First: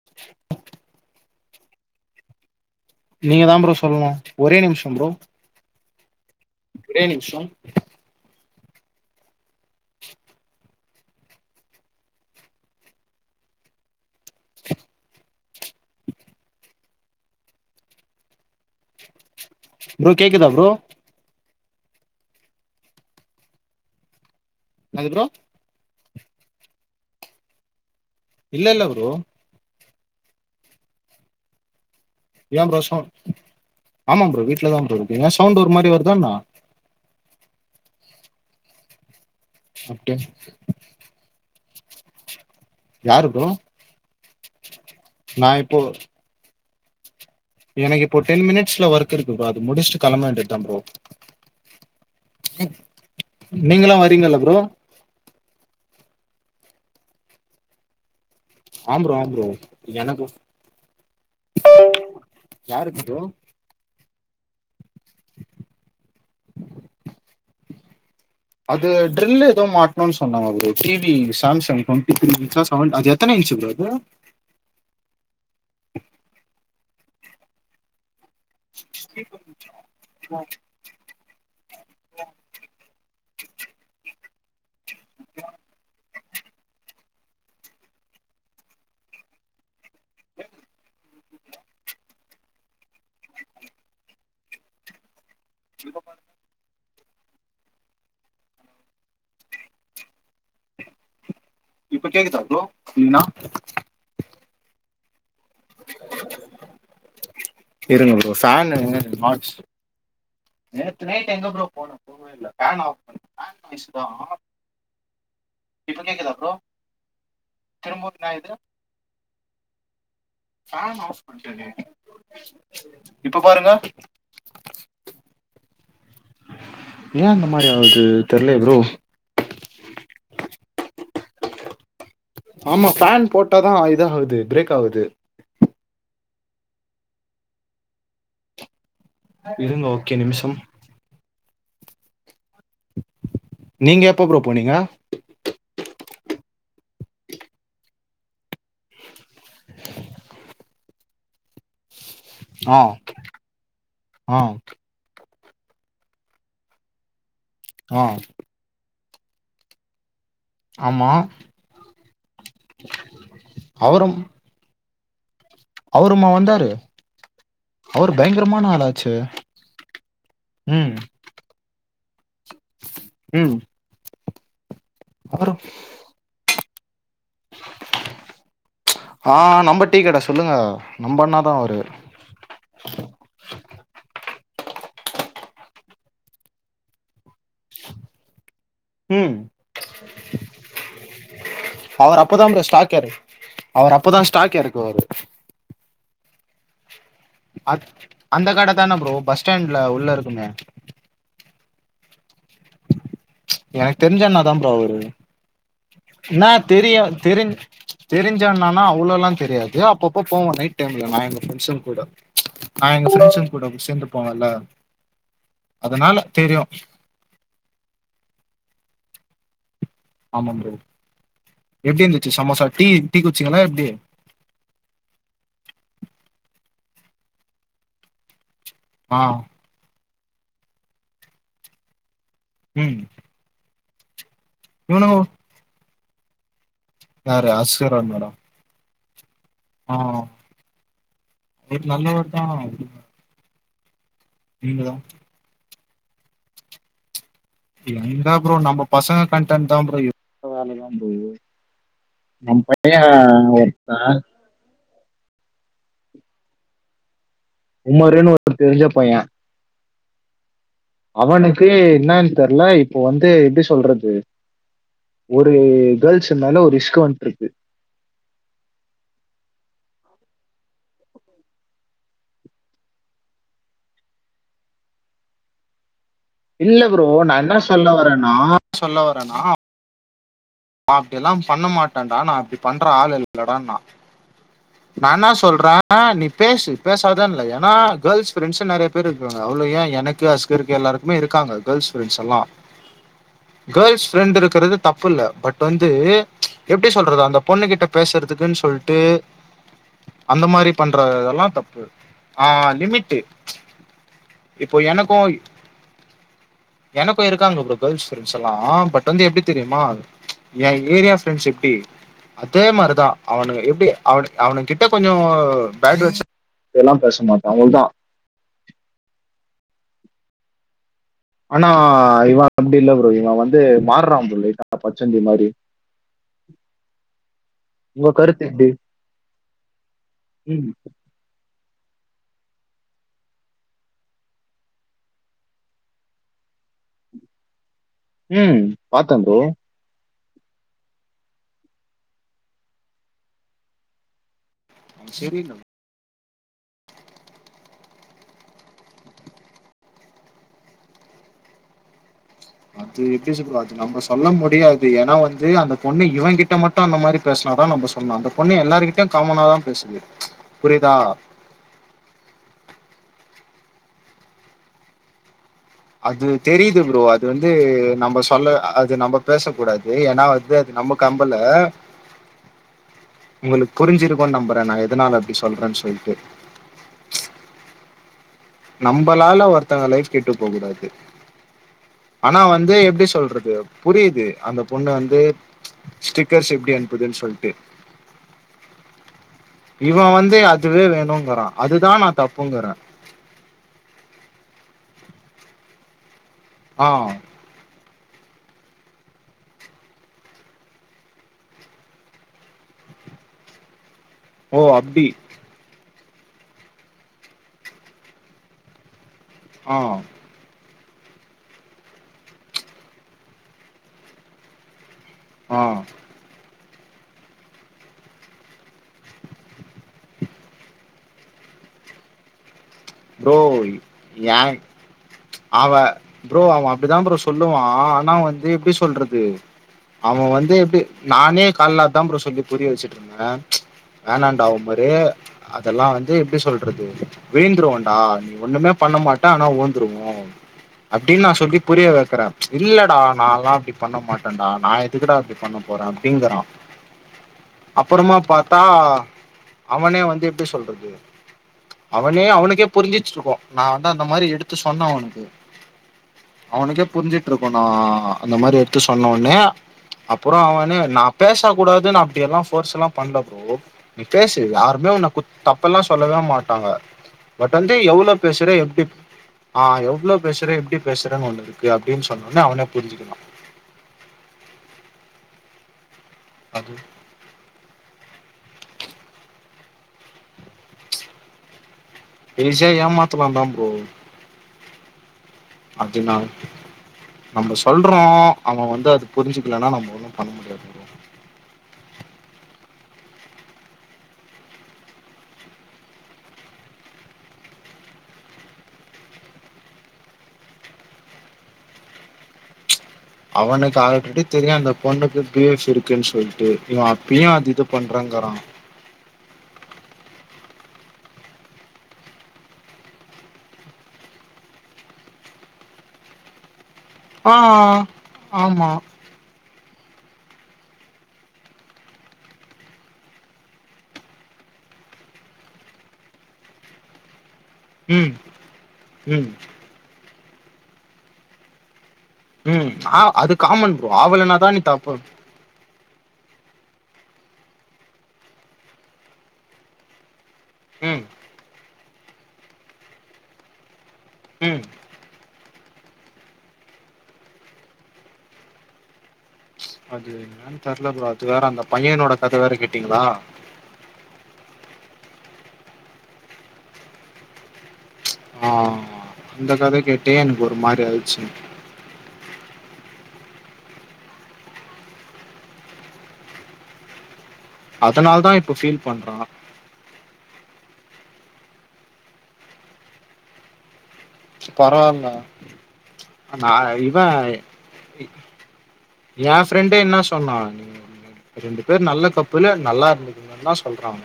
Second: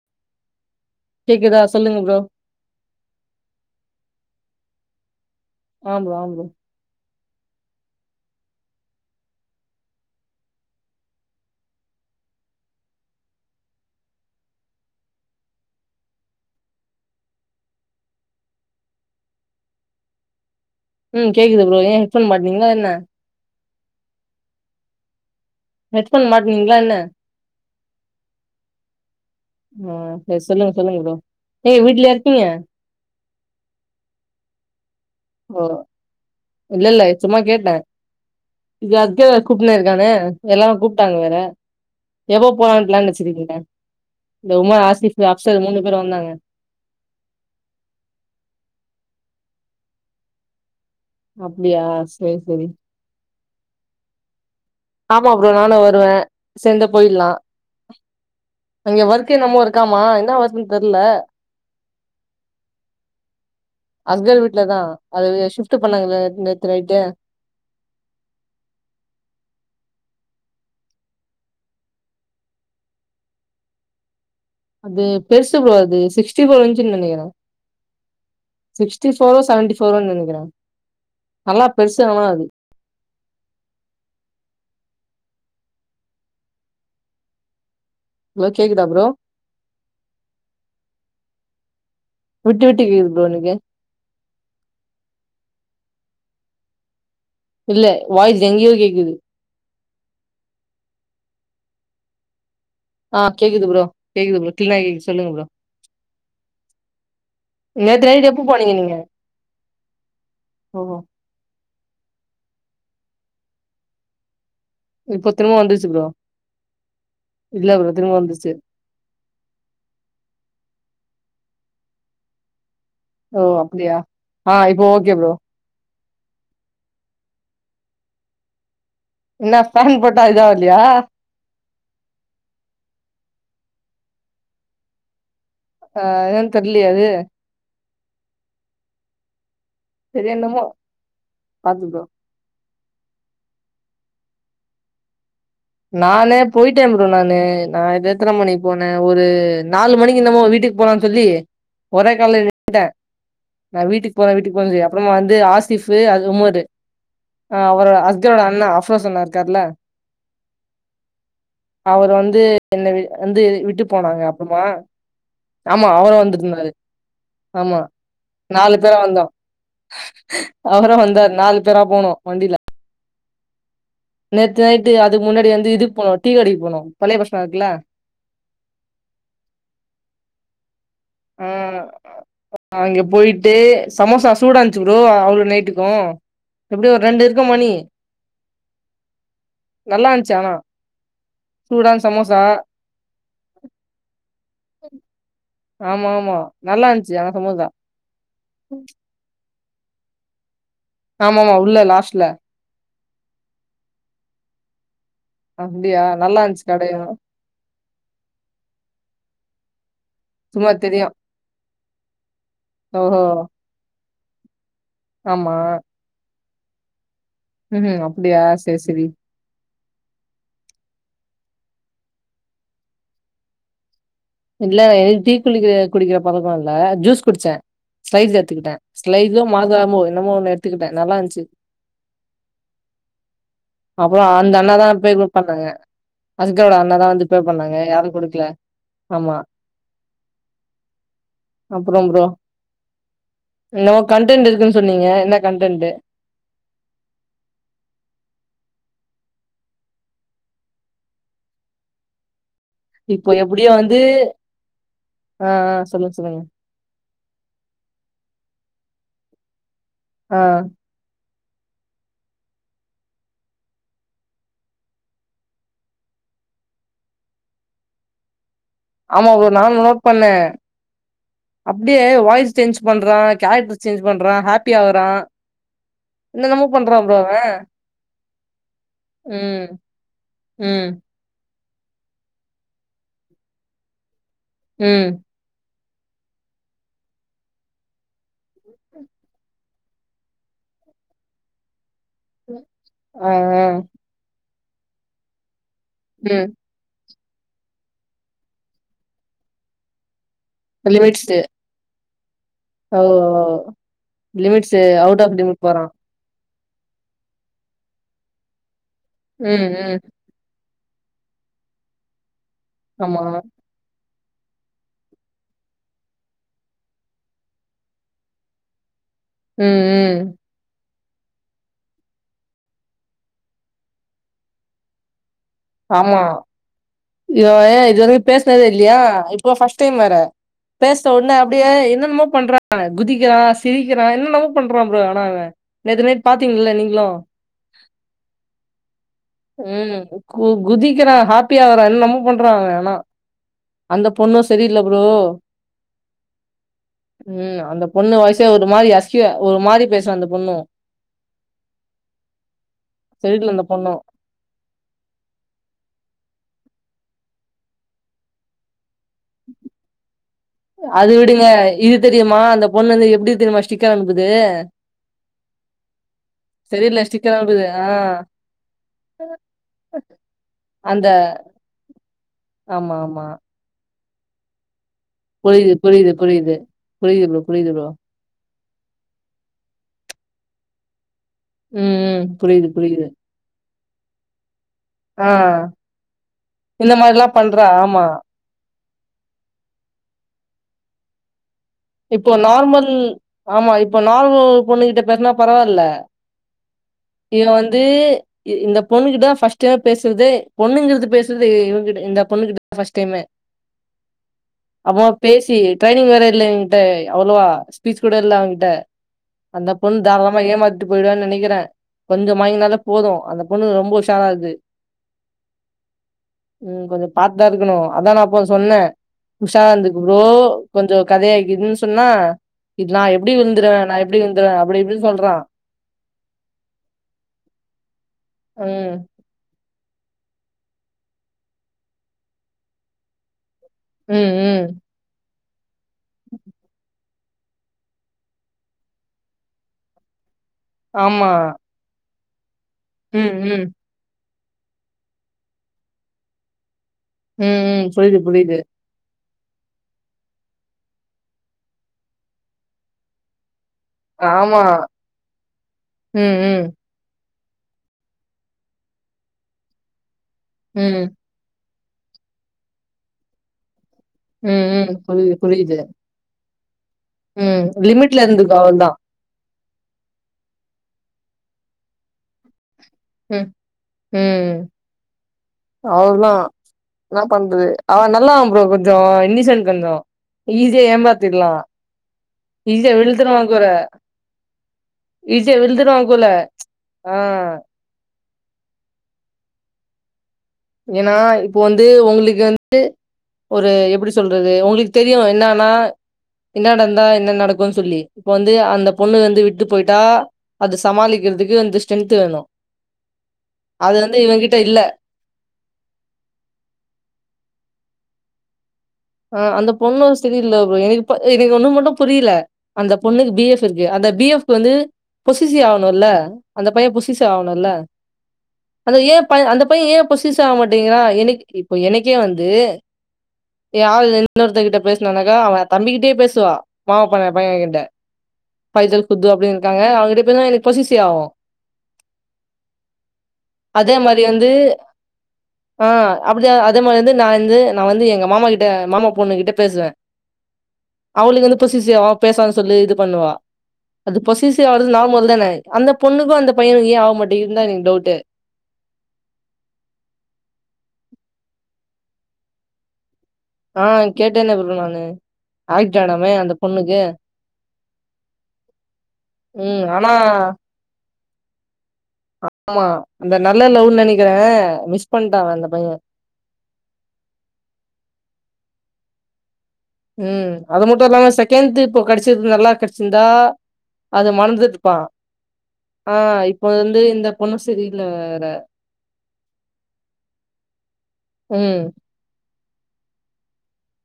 [inaudible] கேக்குதா சொல்லுங்க ப்ரோ நீங்க தா ப்ரோ சொல்னு ஒரே நிம்ஷம் ப்ரோ ஆம் ப்ரோ ஆம் ப்ரோ ஒரே நிம்ஷோ ப்ரோ கேக்குதா ப்ரோ ம் கேக்குது ப்ரோ ஏ ஹெட்ஃபோன் மாட்னிங்ளா என்ன என்னது ப்ரோ ஹெட்ஃபோன் மாட்னீங்ளா என்ன இல்லல்ல ப்ரோ ஆ செரி சொல்லுங்க சொல்லுங்க ப்ரோ ஏ வீட்லயா இருக்கீங்க ஏ ப்ரோ சொ ஆமாம் ப்ரோ வீட்லதா ப்ரொ இருக்கு ஏ சவுண்ட் ஒரு மாரி வருதா என்ன இல்லல்ல சும்மா கேட்டே இது அது கூப்னே இருக்கானே அப்டியா எல்லா கூப்ட்டாங்க வேற எப்ப போலானு பிளான் யாரு ப்ரோ வெச்சிருக்கீங்க இந்த உமா ஆசிஃப்பு நா அப்சல் இப்போ மூணு பேரு வந்தாங்க எனக்கு இப்போ டென் மினிட்ஸ்ல ஒர்க் இருக்கு ப்ரோ அது முடிச்சுட்டு கெளம்ப வேண்டிதாம் ப்ரோ அப்டியா சேர் செரி நீங்கெல்லா வரீங்கள ப்ரோ ஆமா ப்ரோ நானு வருவே சேந்த போயில்லா அங்க ஆம் ப்ரோ ஆம் வொர்க் என்னமோ இருக்காமா என்ன வொர்க்ன்னு தெர்ல யாருக் ப்ரோ அஸ்கல் வீட்ல தா அது ஷிப்ட்டு பண்ணாங்கள்ல நேத்து நைட்டு அது ட்ரில் எதோ மாட்ணுன் சொன்னாங்க T V Samsung twenty three இன்ச்சா செவன் அது எத்தன இன்ச் ப்ரோ அது அது பெருசு ப்ரோ அது சிக் ஸ்டி ஃபோர் இன்ச்சுனு நெனைக்கறே சிக்டி ஃபோர் செவன்டி ஃபோரோ நெனைக்கிறே நல்லா பெருசா ஆனா அது [inaudible] அலோ கேக்குதா ப்ரோ [inaudible] விட்டு விட்டு கேக்குது ப்ரோ எனக்கு இப்ப பார் இல்ல வாய்ஸ் எங்கியோ கேக்குது இப்ப கேக்குதா ப்ரோ ஆ கிளீனா கேக்குது ப்ரோ கேக்குது ப்ரோ க்ளீனா கேக்குத் சொல்லுங்க ப்ரோ நேத்து இருங்க நைட் ப்ரோ எப்ப போனீங்க ஃபேனு நீங்க மாற்ச்சு ஓ நேத்து நைட் எங்க ப்ரோ போனு போவே இல்ல ஃபேன ஆஃப் பண்ணு ஃபேன் [unintelligible] இப்போ திரும்ப வந்துச்சு இப்ப ப்ரோ கேக்குதா இல்ல ப்ரோ திரும்ப நான் வந்துச்சு இது ஃபேன் ஆஃப் பண்டனே ஓ அப்படியா ஆ இப்போ ஓகே ப்ரோ ஏ இந்த மாரி ஆவ்து தெர்லயே ப்ரோ இன்னா ஃபேன் போட்டா இதாவ்லியா ஆமா ஃபேன் போட்டாதா இதாவுது பிரேக் ஆவுது ஆ என்னன் தெர்லயே அது இருங்கோ செரி என்னமோ பாத்து ப்ரோ நீங்க எப்போ ப்ரோ போனீங்க நானே போய்ட்டே ப்ரோ நானு நா எத்தன மணிக்கு போனே ஒரு நாலு மணிக்கு என்னமோ வீட்டுக் போறேன் சொல்லி ஒரே கால்ல ஆ நின்னுட்டே நா வீட்டுக் போறே ஆ வீட்டுக் போறேன் சொல்லி அப் அப்றமா வந்து ஆசிஃபு அது உமரு அ அவரு ஆ ஹஸ்ஜரோட அண்ணா அஃப்ரோஸ் அண்ணா இருக்கார்ல ஆமா அவரு வந்து என்ன வி வந்து விட்டு அவரும் போனாங்க அப்பற்மா ஆமா அவரு அவருமா வந்தாரு வந்திருந்தாரு ஆமா அவர் பயங்கரமான நாலு பேரா ஆளாச்சு வந்தோ ம் அவரு வந்தாரு நாலு பேரா போனோ வண்டில் ம் நேத்து நைட்டு அதுக் முன்னாடி அவரு வந்து இதுக் போனு டீ கடைக்கு போனு பழய பஸ் ஸ்டாண்ட் இக்குல ஆ நம்ப டீ கட சொல்லுங்கோ நம்ப ஆ அண்ணாதா அவுரு அங்க போயிட்டு சமோசா சூடா இந்ச்சு ப்ரோ அவ்ளோ நைட்டுக்கு எப்டியு ஒரு ரெண்டிருக்கு மணி ம் நல்லா இந்ச்சு ஆனா சூடான அவர் சமோசா அப்பதா ப்ரோ ஸ்டாக் என அவர் அப்பதா ஸ்டாக் எறக்குவாரு ஆமா ஆமா நல்லா இந்ச்சு ஆக மொ அத் அந்த கட தான ப்ரோ பஸ் ஸ்டாண்ட்ல உள்ள இருக்குமோ ஆமா ஆமா உள்ள லாஸ்ட்ல எனக் தெரிஞ்ச அண்ணாதா ப்ரோ அவுரு அப்டியா? நல்லா இன்னா இருந்துச்சு தெரியு கடையும். தெரிஞ் தெரிஞ்ச அண்ணாணா அவ்ளோலா தெரியாது அப்பப்போ போவோ சும்மா நைட் டைம்ல தெரியும். நா எங்க ஃப்ரெண்ஸுங் கூடோ நா எங் ஓஹோ! ஃப்ரெண்ட்ஸுங் கூட சேந்துப்போவல்ல ஆமா அதனால தெரியு ம் அப்டியா செரி செரி ஆமா ப்ரோ எப்டி இந்துச்சு சமோசா டீ டீ குச்சீங்களா எப்டி இல்ல எனக்கு டீ குளிக்கிற குடிக்கிற பழக்கோ இல்ல ஜுஸ் குடிச்சே ஸ்பைஸ் எடுத்துகிட்டே ஆ சிலைஸ்ல மாஸாமோ என்னமோ ஒன்னு எடுத்துக்கிட்டே நல்லா இருந்துச்சி ம் அப்பறோ அந்த அண்ணாதா பே இவனுங்க கூட பண்ணாங்க அதுக்குகூட அண்ணதா வந்து பே யாரு பண்ணாங்க அஸ்கர் யாரு அண்ணாடா குடுக்கல ஆமா ஆ அவரு அப்பறம் ப்ரோ நல்லவர் தா என்னமோ கண்டென்ட் இருக்குன்னு நீங்க தா சொன்னீங்க என்ன கண்டென்ட்டு எங்க ப்ரோம் நம்ம பசங்க கண்டென்ட் தா ப்ரோ எவ்ளோ வேலைதா ப்ரோ இருக்குது நம்ம பையே இப்போ எப்டியோ ஒருத்தே வந்து ஆ ஆ சொல்லுங்க சொல்லுங்க குமாருன்னு ஒரு தெரிஞ்ச பையே ஆ அவனுக்கு என்னன்னு தெரில இப்போ வந்து எப்டி சொல்றது ஒரு கேர்ள்ஸ் இருந்தாலு ஒரு இஷ்குவன்ட்டு இருக்கு ஆமா ப்ரோ நானு நோட் பண்ணே அப்டியே வாய்ஸ் சேஞ்ச் பண்றா கேரக்டர் சேஞ்ச் பண்றா ஹாப்பி ஆகுறா இல்ல ப்ரோ நா என்ன சொல்ல வர்றேன்னா சொல்ல வர்றேன்னா ம் ம் அப்டி எல்லா பண்ண மாட்டேன்டா நா அப்டி பண்ற ஆளு இல்லடா நா ம் நா என்ன சொன் சொல்றே நீ பேசு பேசாதன்னு இல்ல கேர்ள்ஸ் பிரெண்ட்ஸ் நெறைய பேர் இருக்காங்க அவ்வளவு ஏ எனக்கு அஸ் கிருக்கு எல்லாருக்குமே இருக்காங்க கேர்ள்ஸ் பிரண்ட்ஸ் எல்லா ஆ ஆ கேர்ள்ஸ் ஃப்ரெண்ட் இருக்குறது தப்புல்ல பட் வந்து ம் எப்டி சொல்றது அந்த பொண்ணு கிட்ட பேசுறதுக்குன்னு சொல்ட்டு அந்த மாரி பண்ற லிமிட்ஸு இதெல்லா தப்பு ஆ ஓ லிமிட்டு இப்போ லிமிட்ஸு எனக்கு அவுட் ஆஃப் லிமிட் போறா எனக்கு இருக்காங்க ப்ரோ கேர்ள்ஸ் ஃரெண்ட்ஸ் எல்லா பட் வந்து எப்டி ம் தெரியுமா ம் ஏ ஏரியா ஃப்ரெண்ட்ஸ் எப்டி அதே மாரிதா ஆமா அவனுங்க எப்டி அவ அவனுங்க கிட்ட கொஞ்சோ பேட் வேஸ்ட் எல்லா பேச மாட்டோ அவ்ளதா ம் ம் ஆனா இவே அப்டி இல்ல ப்ரோ இவே வந்து மாறுறா ப்ரோ லைட்டா பச்சோந்தி மாரி ஆமா அய்யோ ஏ இது உங்க வரைக்கு கருத்து பேசுனதே எப்டி இல்லையா இப்போ ஃபர்ஸ்ட் டைம் வர்றே ம் பேச ன ஒன்ன அப்டியே என்னன்னமோ பண்றா அவே குதிக்கிறா சிரிக்கிறா என்னென்னமோ பண்றா ப்ரோ ஆனா அவே நேத்து நைட் பாத்தீங்கல்ல நீங்களு ம் பாத்தே ப்ரோ ம் கு குதிக்கிறா ஹாப்பி ஆகுறா என்னென்னமோ பண்றா அவே ஆனா அந்த பொண்ணு சரியில்ல ப்ரோ அ ம் அந்த பொண்ணு வாய்ச்சே ஒரு மாரி ஹஸ்கி ஒரு மாரி பேசு அந்த பொண்ணு அது எப்டி சி செரில்ல ப்ரோ அந்த அது பொண்ணு நம்ம சொல்ல முடியாது ஏன்னா வந்து அந்த பொண்ணு இவே கிட்ட மட்டு அந்த மாரி பேசுனா தா நம்ப சொல்லணு அந்த பொண்ணு எல்லாருகிட்டயு காமனாதா பேசுது புரியுதா அது விடுங்க இது தெரியுமா அந்த பொண்ணு வந்து எப்டி தெரியுமா ஸ்டிக்கர் அனுப்புது அது தெரியுது ப்ரோ செரில்ல அது ஸ்டிக்கர் வந்து அனுப்புது ஆ நம்ம சொல்ல அது நம்ம பேசக் கூடாது ஏன்னா வந்து அது நமக் அந்த கம்பல ஆமா ஆமா உங்களுக்கு புரிஞ்சிருக்கு நம்புறே நா எதுனால புரியுது புரியுது புரியுது புரியுது ப்ரோ புரியுது ப்ரோ நம்மளால ஒருத்தங்க லைஃப் கேட்டு போ கூடாது ம் ம் ஆனா புரியுது வந்து எப்புடி புரியுது சொல்றது புரியுது அந்த பொண்ணு வந்து ஆ ஸ்டிக்கர்ஸ் எப்புடி இந்த அனுப்புதுன்னு மாரிலா சொல்ட்டு பண்றா ஆமா இவன் வந்து அதுவே வேணுங்குறான் இப்போ நார்மல் ஆமா இப்போ நார்மல் பொண்ணு கிட்ட பேசுனா பரவாயில்ல ஆஹ் இவன் வந்து இ இந்த பொண்ணுகிட்ட தா ஃர்ஸ்ட் டைம் பேசுறது பொண்ணுங்கிறது பேசுறது இங்ககிட்ட இந்த பொண்ணு கிட்டதா ஃபர்ஸ்ட் டைம்மு ஓ அப்படி அப்பே பேசி ட்ரைனிங் வேற இல்லைங் டே அவ்ளவா ஸ்பீச் கூட இல்ல அவகிட்ட அந்த ஆ பொண்ணு தாரா ளமா ஏமாத்திட்டு போயிடுவானு நெனைக்கிறே கொஞ்ச மயங்கினாலே போது அந்த பொண்ணு ரொம்ப உஷாரா இருக்கு ஆ ம் கொஞ்ச பாத்து தா இருக்கணு அதா நா அப்போ சொன்னே உஷார வந்துருக்கு கொஞ்ச கதையாக்குதுன்னு சொன்னே இதுல நா எப்புடி ப்ரோ விழுந்துடுவே நா எப்புடி விழுந்துடுவே ஏன் அப்புடி இப்படினு சொல்றா அவ ப்ரோ அவன் அப்புடிதா ப்ரோ சொல்லுவா ஆனா வந்து எப்புடி ம் சொல்றது அவன் வந்து எப்புடி நானே காலையில அதா ப்ரோ சொல்லி புரிய வச்சுட்டு இருந்தே ம் வேனாண்டா ம் ப்ரோ அத எல்லா வந்து எப்புடி சொல்றது வீழ்ந்துரு வா ஆ நீ ஒண்ணுமே பண்ண மாட்ட ஆனா விழ்ந்துருவோ அப்புடின்னு ஆமா நா சொல்லி புரிய வைக்கறே இல்லடா நா ம் லா ம் அப்புடி பண்ண மாட்டேடா நா எதுக்குட அப்புடி பண்ண போறே அப்புடிங்குறா ம் ம் அப்புறமா புரியுது புரியுது பாத்தா அவனே வந்து எப்புடி சொல்றது அவனே அவனுக்கே புரிஞ்சிச்சிருக்கே நா வந்து அந்த மாறி எடுத்து ஆமா சொன்னே அவனுக்கு ம் ம் அவனுக்கே புரிஞ்சிட்டு இருக்கும் நா அந்த மாறி எடுத்து சொன்ன உடனே அப்புறே அவனே நா ம் பேச கூடாதுன்னு அப்புடியெல்லா ஃபர்ஸ்சு எல்லா பண்ல ப்ரோ நீ பேசு ம் யாருமே ம் உன்னை குத் புரியுது தப்பு புரியுது எல்லா சொல்லவே மாட்டாங்க பட் ம் வந்து எவ்வளோ லிமிட்ல பேசுற இருந்துக்கோ எப்டி அவள்தா ஆஹா எவ்வளோ பேசுறே எப்புடி பேசுறேன்னு ஒன்னு இருக்கு அப்புடினு சொன்னேனோ அவனே புரிஞ்சுக்குறா ம் ம் அவ்ளோ அது என்ன பண்றது அவன் நல்லா ப்ரோ கொஞ்சோ இன்னிஷன்ட் கொஞ்சோ ஈஸியா ஏம்மாத்திர்லா ஈஸியா ஏமாத்தலா தா ப்ரோ விழுத்துவக்குடா அப்புடின்னா கூட ஆ நம்ம சொல் லுறே அவ வந்து அது புரிஞ்சிக்கலனா நம்ப ஓன்னு பண்ண முடியாது ப்ரோ இல்லணா இப்போ வந்து உங்களுக்கு வந்து ஒரு எப்புடி சொல்றது உங்களுக்கு தெரியு என்னன்னா என்ன நடந்தா என்ன நடக்கும் சொல்லி இப்போ வந்து அந்த பொண்ணு வந்து விட்டு போயிட்டா அத சமாளிக்கிறதுக்கு வந்து ஸ்ட்ரென்த் வேணு அவனுக்கு அது வந்து ஆல்ரெடி தெரியு இவங்கிட்ட அந்த இல்ல பொண்ணுக்கு பி எஃப் இருக்குன்னு சொல்ட்டு இவே அப்பயு அது இது பண்றங்கறா ஆ அந்த பொண்ணு செரிய இல்ல ப்ரோ எனக்கு இப்ப எனக்கு ஒன்னு மட்டு புரில அந்த பொண்ணுக்கு பி எஃப் இருக்கு அந்த பி எஃப்கு வந்து பொஸஸிவ் ஆணுல அந்த பைய பொஸ ஸிவ் ஆவணுல ஆ ஆமா அந்த ஏ அந்தே பைய ஏ பொஸஸிவ் ஆகமாட்டீங்கிரா எனக்கு இப்போ எனக்கே வந்து ஏ ஆள் இன்னொருத்த கிட்ட பேசனுனாக்கா அவ தம்பிக்கிட்டயே பேசுவா மாமா பண்ண பையகிட்ட ம் ஃபைசல் ம் குத்து அப்டின் இருக்காங்க அவுங்ககிட்ட பேசுனா எனக்கு பொஸஸிவ் ஆவு ம் ஆ அது காமன் ப்ரோ அதே மாரி ஆவலனாதா வந்து நீ தப்பு ஆ அப்டிதா அதே மாரி வந்து நா வந்து நா வந்து எங்கே மாமாகிட் மாமா பொண்ணுகிட்டே பேசுவே ம் அவளுக்கு வந்து பொசசிவ் ஆவா பேசாதா சொல்லி இது பண்ணுவா அது ம் பொசசிவ் ஆகறது நார்மல்தான அந்த பொண்ணுக்கு அந்த பையனுக்கு ஏ ஆவ மாட்டிகின்தா எனக்கு டவுட்டு அது என்னான் தெர்ல ப்ரோ அது வேற அந்த பையனோட கத வேற கேட்டீங்ளா ஆ கேட்டேனே ப்ரோ நானு ஆக்சிடென்டாமே அந்த பொண்ணுக்கு ஆமா அந்த கத ம். கேட்டே ஆனா எனக்கு ஒரு மாரி ஆய்ர்ச்சி ஆமா அந்த நல்ல லவ்ன் நெனைக்குறே மிஸ் பண்ட்டா அந்த பைய அதனாலதா இப்பே ஃபீல் பண்றா ம் அதுமட்டு இல்லாம செகேண்த் இப்போ கேடச்சிருக் நல்லா கேடச்சிருந்தா அது மறந்துருப்பா பரவால்ல ஆ நா இப்போ இவ வந்து இந்த பொண்ணு செரியில்ல வேற எ ஃப்ரெண்டே என்னா சொன்னா ரெண்டு ம். பேர் நல்ல கப் புல்லே நல்லா இருந்துக்கங்கன்தா சொல்றா அவ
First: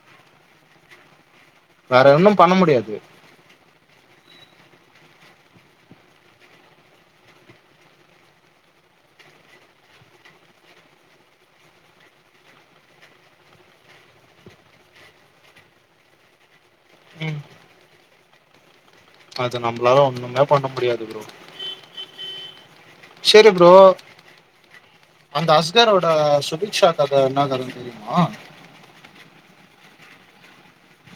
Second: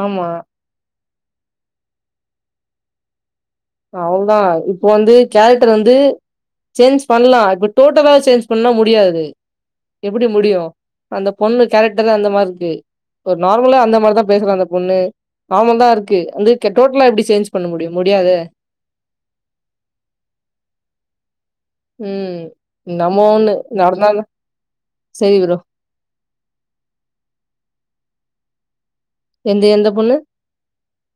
ஆமா வேற ஒன்னு பண்ண முடியாது அவ்ளதா இப்போ வந்து கேரக்டர் வந்து சேஞ்ச் பண்லா இப்போ டோட்டலா சேஞ்ச் பண்ணா முடியாது எப்டி முடியு அந்த பொண்ணு கேரக்டர்லா அந்த மாரி இருக்கு ஒரு நார்மலா அந்த மாரிதா பேசுறா அந்த பொண்ணு நார்மல்தா இருக்கு வந்து டோட்டலா எப்டி ம் சேஞ் பண்ண முடியு முடியாதே அது நம்பளாலே ஒன்னுமே பண்ண முடியாது ப்ரோ ம் என்னமோ சரி ஒன்னு ப்ரோ நடந்தாலு சேரி ப்ரோ க்கேர் ஓடே சுபிக்ஷா கத என்ன கதன் தெரியுமா எந்த எந்த பொண்ணு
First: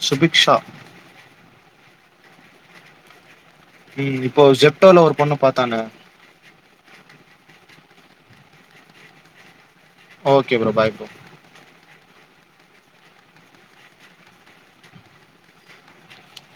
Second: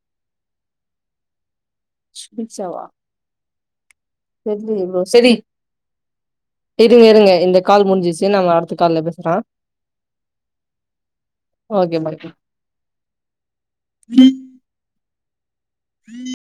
சுபிக்க்ஷா சபிக்க்ஷவா ம் இப்போ ஜெப்டோல ஒரு செரி பொண்ண பாத்தானே இருங்க இருங்க இந்த கால் முடிஞ்சிச்சு நம்ம அடுத்த கால்ல பேசுற okay bro bye bro okay bye bro உம்